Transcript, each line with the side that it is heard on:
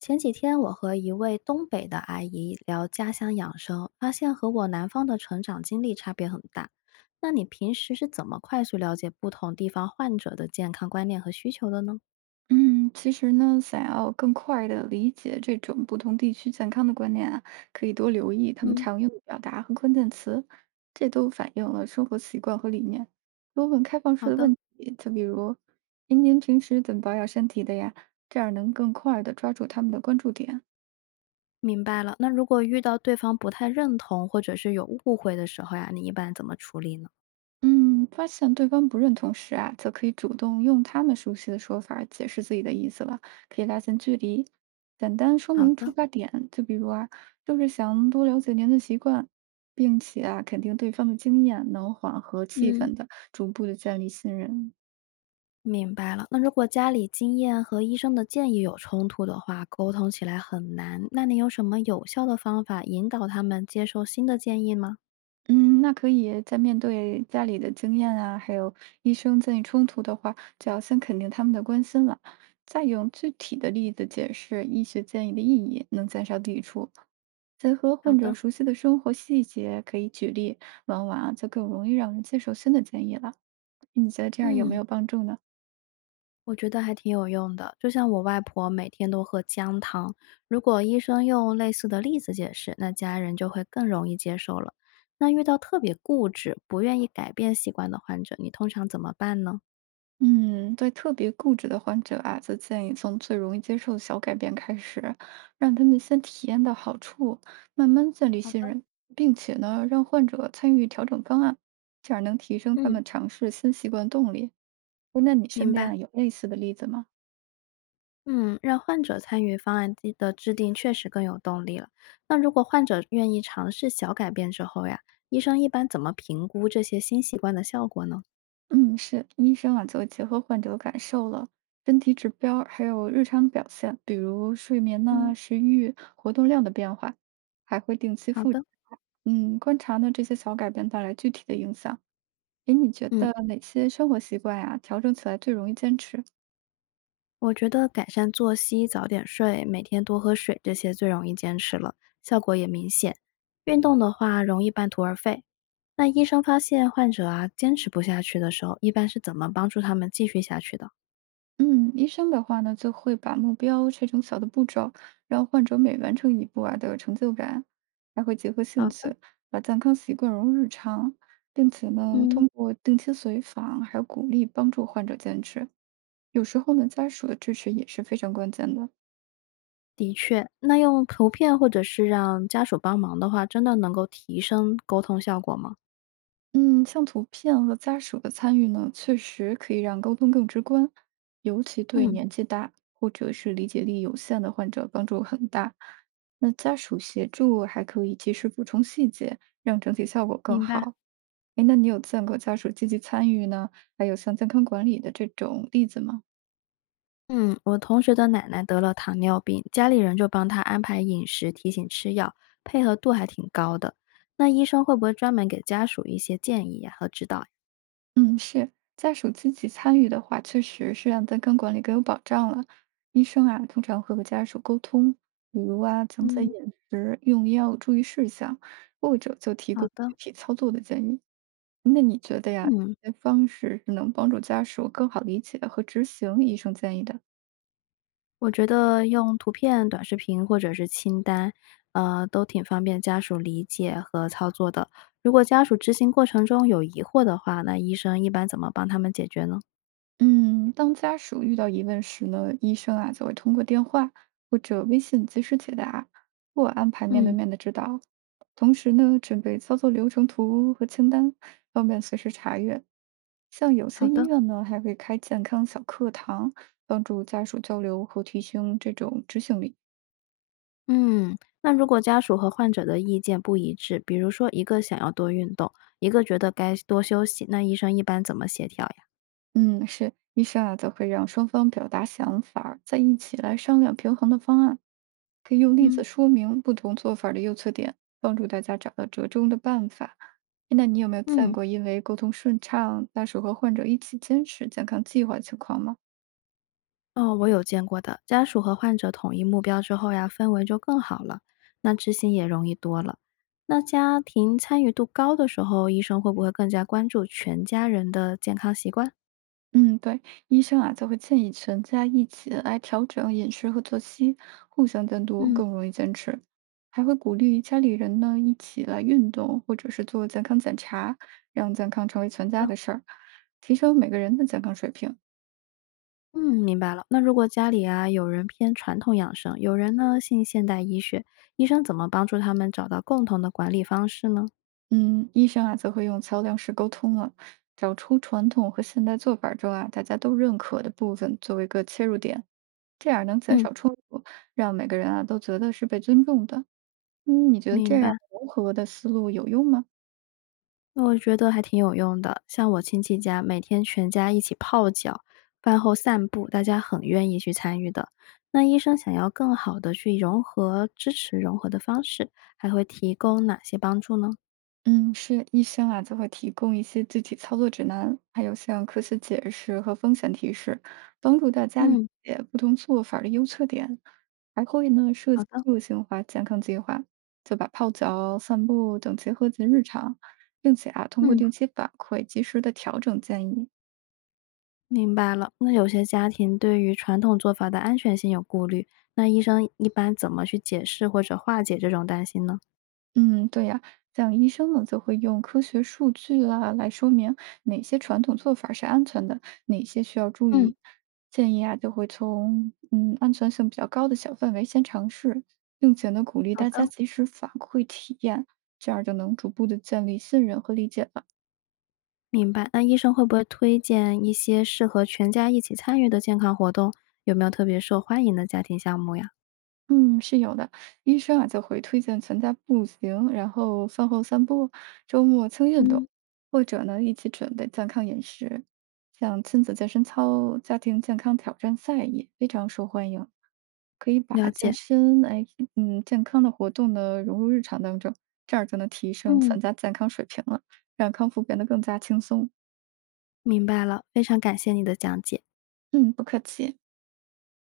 left: 前几天我和一位东北的阿姨聊家乡养生，发现和我南方的成长经历差别很大。那你平时是怎么快速了解不同地方患者的健康观念和需求的呢？
right: 嗯，其实呢，想要更快的理解这种不同地区健康的观念啊，可以多留意他们
left: 嗯，
right: 常用的表达和关键词，这都反映了生活习惯和理念。多问开放
left: 好
right: 式的
left: 的。
right: 问题，就比如，哎，您平时怎么保养身体的呀？这样能更快的抓住他们的关注点。
left: 明白了。那如果遇到对方不太认同或者是有误会的时候呀，你一般怎么处理呢？
right: 嗯，发现对方不认同时啊，则可以主动用他们熟悉的说法儿解释自己的意思了，可以拉近距离，简单说
left: 好
right: 明出
left: 的，
right: 发点。就比如啊，就是想多了解您的习惯，并且啊，肯定对方的经验，能缓和气
left: 嗯
right: 氛的，逐步的建立信任。
left: 明白了。那如果家里经验和医生的建议有冲突的话，沟通起来很难。那你有什么有效的方法引导他们接受新的建议吗？
right: 嗯，那可以在面对家里的经验啊，还有医生建议冲突的话，就要先肯定他们的关心了，再用具体的例子解释医学建议的意义，能减少抵触。结合
left: 好
right: 患者
left: 的，
right: 熟悉的生活细节，可以举例，往往啊就更容易让人接受新的建议了。你觉得这样有没
left: 嗯，
right: 有帮助呢？
left: 我觉得还挺有用的。就像我外婆每天都喝姜汤，如果医生用类似的例子解释，那家人就会更容易接受了。那遇到特别固执、不愿意改变习惯的患者，你通常怎么办呢？
right: 嗯，对特别固执的患者啊，则建议从最容易接受的小改变开始，让他们先体验到好处，慢慢建立
left: 好
right: 信
left: 的，
right: 任，并且呢，让患者参与调整方案，这样能提升他
left: 嗯，
right: 们尝试新习惯动力。诶那你身
left: 明
right: 边
left: 白。
right: 啊有类似的例子吗？
left: 嗯，让患者参与方案制的制定确实更有动力了。那如果患者愿意尝试小改变之后呀，医生一般怎么评估这些新习惯的效果呢？
right: 嗯，是，医生啊，就会结合患者的感受了。身体指标儿还有日常表现，比如睡眠呐、
left: 嗯，
right: 食欲、活动量的变化，还会定期
left: 好
right: 复，
left: 的，
right: 嗯，观察呢这些小改变带来具体的影响。诶，你觉
left: 嗯。
right: 得哪些生活习惯呀，调整起来最容易坚持？
left: 我觉得改善作息、早点睡、每天多喝水这些最容易坚持了，效果也明显。运动的话容易半途而废。那医生发现患者啊坚持不下去的时候，一般是怎么帮助他们继续下去的？
right: 嗯，医生的话呢，就会把目标拆成小的步骤，让患者每完成一步啊都有成就感，还会结合兴
left: 好的，
right: 趣，把健康习惯融入日常，并且呢，
left: 嗯，
right: 通过定期随访还有鼓励，帮助患者坚持。有时候呢，家属的支持也是非常关键的。
left: 的确，那用图片或者是让家属帮忙的话，真的能够提升沟通效果吗？
right: 嗯，像图片和家属的参与呢，确实可以让沟通更直观，尤其对
left: 嗯，
right: 年纪大或者是理解力有限的患者帮助很大。那家属协助还可以及时补充细节，让整体效果更
left: 明白。
right: 好。哎，那你有见过家属积极参与呢？还有像健康管理的这种例子吗？
left: 嗯，我同学的奶奶得了糖尿病，家里人就帮她安排饮食，提醒吃药，配合度还挺高的。那医生会不会专门给家属一些建议呀和指导呀
right: 嗯，是家属积极参与的话，确实是让健康管理更有保障了。医生啊，通常会和家属沟通，比如啊，讲解
left: 嗯，
right: 饮食、用药注意事项，或者就提
left: 好
right: 供
left: 的，
right: 具体操作的建议。那你觉得呀，
left: 嗯，
right: 这些方式是能帮助家属更好理解和执行医生建议的？
left: 我觉得用图片、短视频或者是清单，都挺方便家属理解和操作的。如果家属执行过程中有疑惑的话，那医生一般怎么帮他们解决呢？
right: 嗯，当家属遇到疑问时呢，医生啊就会通过电话或者微信及时解答，或安排面对
left: 嗯，
right: 面的指导。同时呢，准备操作流程图和清单，方便随时查阅。像有些
left: 好
right: 医
left: 的。
right: 院呢，还会开健康小课堂，帮助家属交流和提升这种执行力。
left: 嗯，那如果家属和患者的意见不一致，比如说一个想要多运动，一个觉得该多休息，那医生一般怎么协调呀？
right: 嗯，是，医生啊，则会让双方表达想法儿，再一起来商量平衡的方案，可以用例子
left: 嗯，
right: 说明不同做法儿的优缺点，帮助大家找到折中的办法。诶那你有没有见
left: 嗯，
right: 过因为沟通顺畅，但是和患者一起坚持健康计划的情况吗？
left: 哦，我有见过的，家属和患者统一目标之后呀，氛围就更好了，那执行也容易多了。那家庭参与度高的时候，医生会不会更加关注全家人的健康习惯？
right: 嗯，对，医生啊，则会建议全家一起来调整饮食和作息，互相监督
left: 嗯。
right: 更容易坚持，还会鼓励家里人呢一起来运动，或者是做健康检查，让健康成为全家的事儿，提升每个人的健康水平。
left: 嗯，明白了。那如果家里啊有人偏传统养生，有人呢信现代医学，医生怎么帮助他们找到共同的管理方式呢？
right: 嗯，医生啊，则会用桥梁式沟通了，找出传统和现代做法中啊大家都认可的部分作为一个切入点，这样能减
left: 嗯，
right: 少冲突，让每个人啊都觉得是被尊重的。嗯，你觉得
left: 明
right: 这样
left: 白，
right: 融合的思路有用吗？
left: 那我觉得还挺有用的。像我亲戚家，每天全家一起泡脚，饭后散步，大家很愿意去参与的。那医生想要更好的去融合、支持融合的方式，还会提供哪些帮助呢？
right: 嗯，是医生啊，就会提供一些具体操作指南，还有像科学解释和风险提示，帮助大家理
left: 嗯，
right: 解不同做法儿的优缺点。还会呢设
left: 好
right: 计
left: 的，
right: 个性化健康计划，就把泡脚、散步等结合进日常，并且啊通过
left: 嗯。
right: 定期反馈，及时的调整建议。
left: 明白了，那有些家庭对于传统做法的安全性有顾虑，那医生一般怎么去解释或者化解这种担心呢？
right: 嗯，对呀，像医生呢，就会用科学数据啦来说明哪些传统做法是安全的，哪些需要注
left: 嗯，
right: 意。建议啊，就会从安全性比较高的小范围先尝试，并且呢，鼓励
left: 好
right: 大
left: 的，
right: 家及时反馈体验，这样就能逐步的建立信任和理解了。
left: 明白。那医生会不会推荐一些适合全家一起参与的健康活动？有没有特别受欢迎的家庭项目呀？
right: 嗯，是有的。医生啊，就会推荐全家步行，然后饭后散步，周末轻运动，
left: 嗯，
right: 或者呢一起准备健康饮食，像亲子健身操、家庭健康挑战赛也非常受欢迎。可以把
left: 了
right: 健
left: 解，
right: 身，哎，嗯，健康的活动呢融入日常当中，这样就能提升
left: 嗯，
right: 全家健康水平了，让康复变得更加轻松。
left: 明白了，非常感谢你的讲解。
right: 嗯，不客气。